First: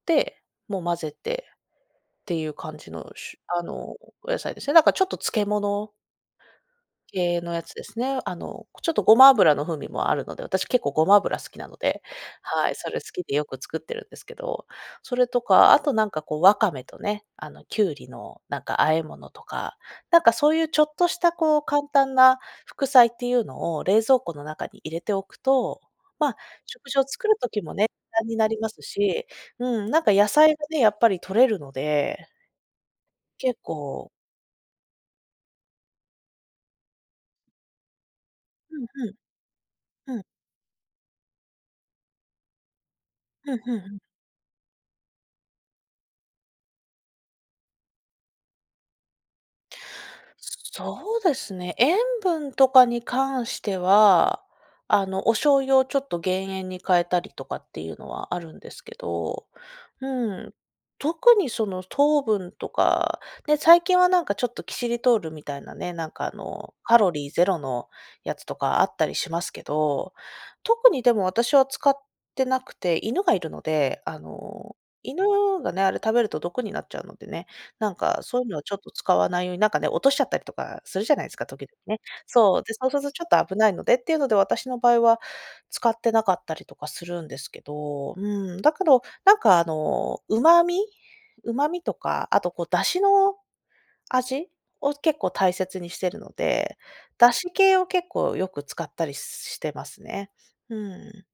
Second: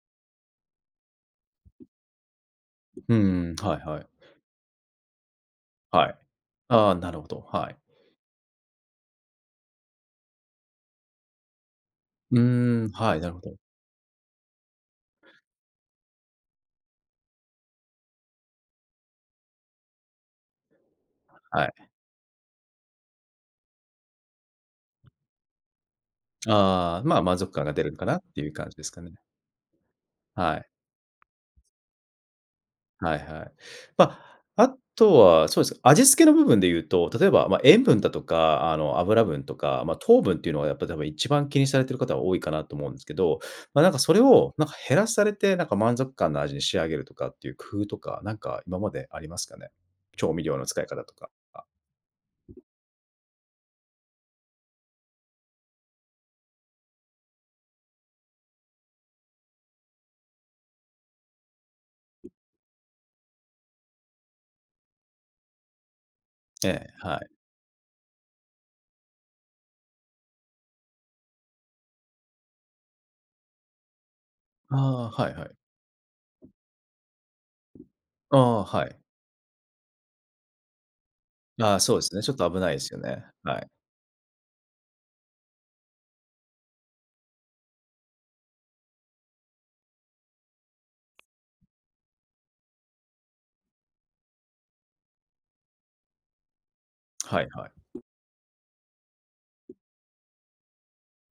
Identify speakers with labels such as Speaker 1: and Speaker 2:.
Speaker 1: で、もう混ぜてっていう感じの、
Speaker 2: うん
Speaker 1: しゅ
Speaker 2: うん、
Speaker 1: あ
Speaker 2: はい
Speaker 1: の、
Speaker 2: はい。
Speaker 1: お野菜ですね。なんかちょっと漬け物
Speaker 2: はい。ああ、なるほど、
Speaker 1: 系のや
Speaker 2: は
Speaker 1: つ
Speaker 2: い。
Speaker 1: ですね。あの、こ、ちょっとごま油の風味もあるので、私結構ごま油好きなので、
Speaker 2: うー
Speaker 1: はい、
Speaker 2: ん、
Speaker 1: それ好
Speaker 2: はい、
Speaker 1: き
Speaker 2: なる
Speaker 1: で
Speaker 2: ほ
Speaker 1: よ
Speaker 2: ど。
Speaker 1: く作ってるんですけど。それとかあとなんか、こう、わかめとね、あの、キュウリのなんか和え物とか、なんかそういうちょっとした、こう、
Speaker 2: はい。
Speaker 1: 簡単な副菜っていうのを冷蔵庫の中に入れておくと、ま、食事
Speaker 2: ああ、
Speaker 1: を
Speaker 2: ま、
Speaker 1: 作る
Speaker 2: 満足
Speaker 1: 時
Speaker 2: 感が
Speaker 1: も
Speaker 2: 出
Speaker 1: ね、
Speaker 2: るんかなっ
Speaker 1: 短に
Speaker 2: てい
Speaker 1: な
Speaker 2: う
Speaker 1: り
Speaker 2: 感
Speaker 1: ま
Speaker 2: じ
Speaker 1: す
Speaker 2: ですかね？
Speaker 1: し、うん、なんか野菜
Speaker 2: は
Speaker 1: が
Speaker 2: い。
Speaker 1: ね、やっぱり取れるので
Speaker 2: はいはい。
Speaker 1: 結構
Speaker 2: ま、あとは、そうすね、味付けの部分で言うと、例えば、ま、塩分だとか、あ
Speaker 1: うん、
Speaker 2: の、
Speaker 1: ふん。
Speaker 2: 脂分とか、ま、
Speaker 1: う
Speaker 2: 糖
Speaker 1: ん。
Speaker 2: 分っていうのは、やっぱ多分一番気にされている方、多いかなと思うんすけど、
Speaker 1: うん、ふん、う
Speaker 2: ま、なんか
Speaker 1: ん。
Speaker 2: それをなんか減らされて、なんか満足感の味に仕上げるとかっていう工夫とか、なんか今までありますかね？調味料の使い方と
Speaker 1: そう
Speaker 2: か。
Speaker 1: です
Speaker 2: あ。
Speaker 1: ね、塩分とかに関しては、あの、お醤油をちょっと減塩に変えたりとかっていうのは、あるんですけど、うん、特にその糖分とかね、最近はなんかちょっとキシリトールみたいなね、なんか、あの、
Speaker 2: え
Speaker 1: カ
Speaker 2: え、
Speaker 1: ロ
Speaker 2: は
Speaker 1: リ
Speaker 2: い。
Speaker 1: ーゼロのやつとかあったりしますけど、特にでも私は使ってなくて、犬がいるので、あの、
Speaker 2: ああ、
Speaker 1: 犬
Speaker 2: はいはい。
Speaker 1: がね、あれ食べると毒になっちゃうのでね、なんか
Speaker 2: あ
Speaker 1: そういうのは
Speaker 2: あ、
Speaker 1: ちょっ
Speaker 2: は
Speaker 1: と
Speaker 2: い。
Speaker 1: 使わないように、なんかね、落としちゃったりとかするじゃないすか、時ど
Speaker 2: ああ、そう
Speaker 1: ね。
Speaker 2: ですね、ちょっと危
Speaker 1: そう、
Speaker 2: ない
Speaker 1: で、
Speaker 2: で
Speaker 1: そう
Speaker 2: す
Speaker 1: す
Speaker 2: よ
Speaker 1: るとち
Speaker 2: ね。
Speaker 1: ょっと危
Speaker 2: はい。
Speaker 1: ないのでっていうので、私の場合は使ってなかったりとかするんですけど。うん、だけどなんか、あの、旨味？旨味とか、あとこう、出汁の味？を結構大切にしてるので、出
Speaker 2: はい
Speaker 1: 汁
Speaker 2: は
Speaker 1: 系を
Speaker 2: い。
Speaker 1: 結構よく使ったりしてますね。うん。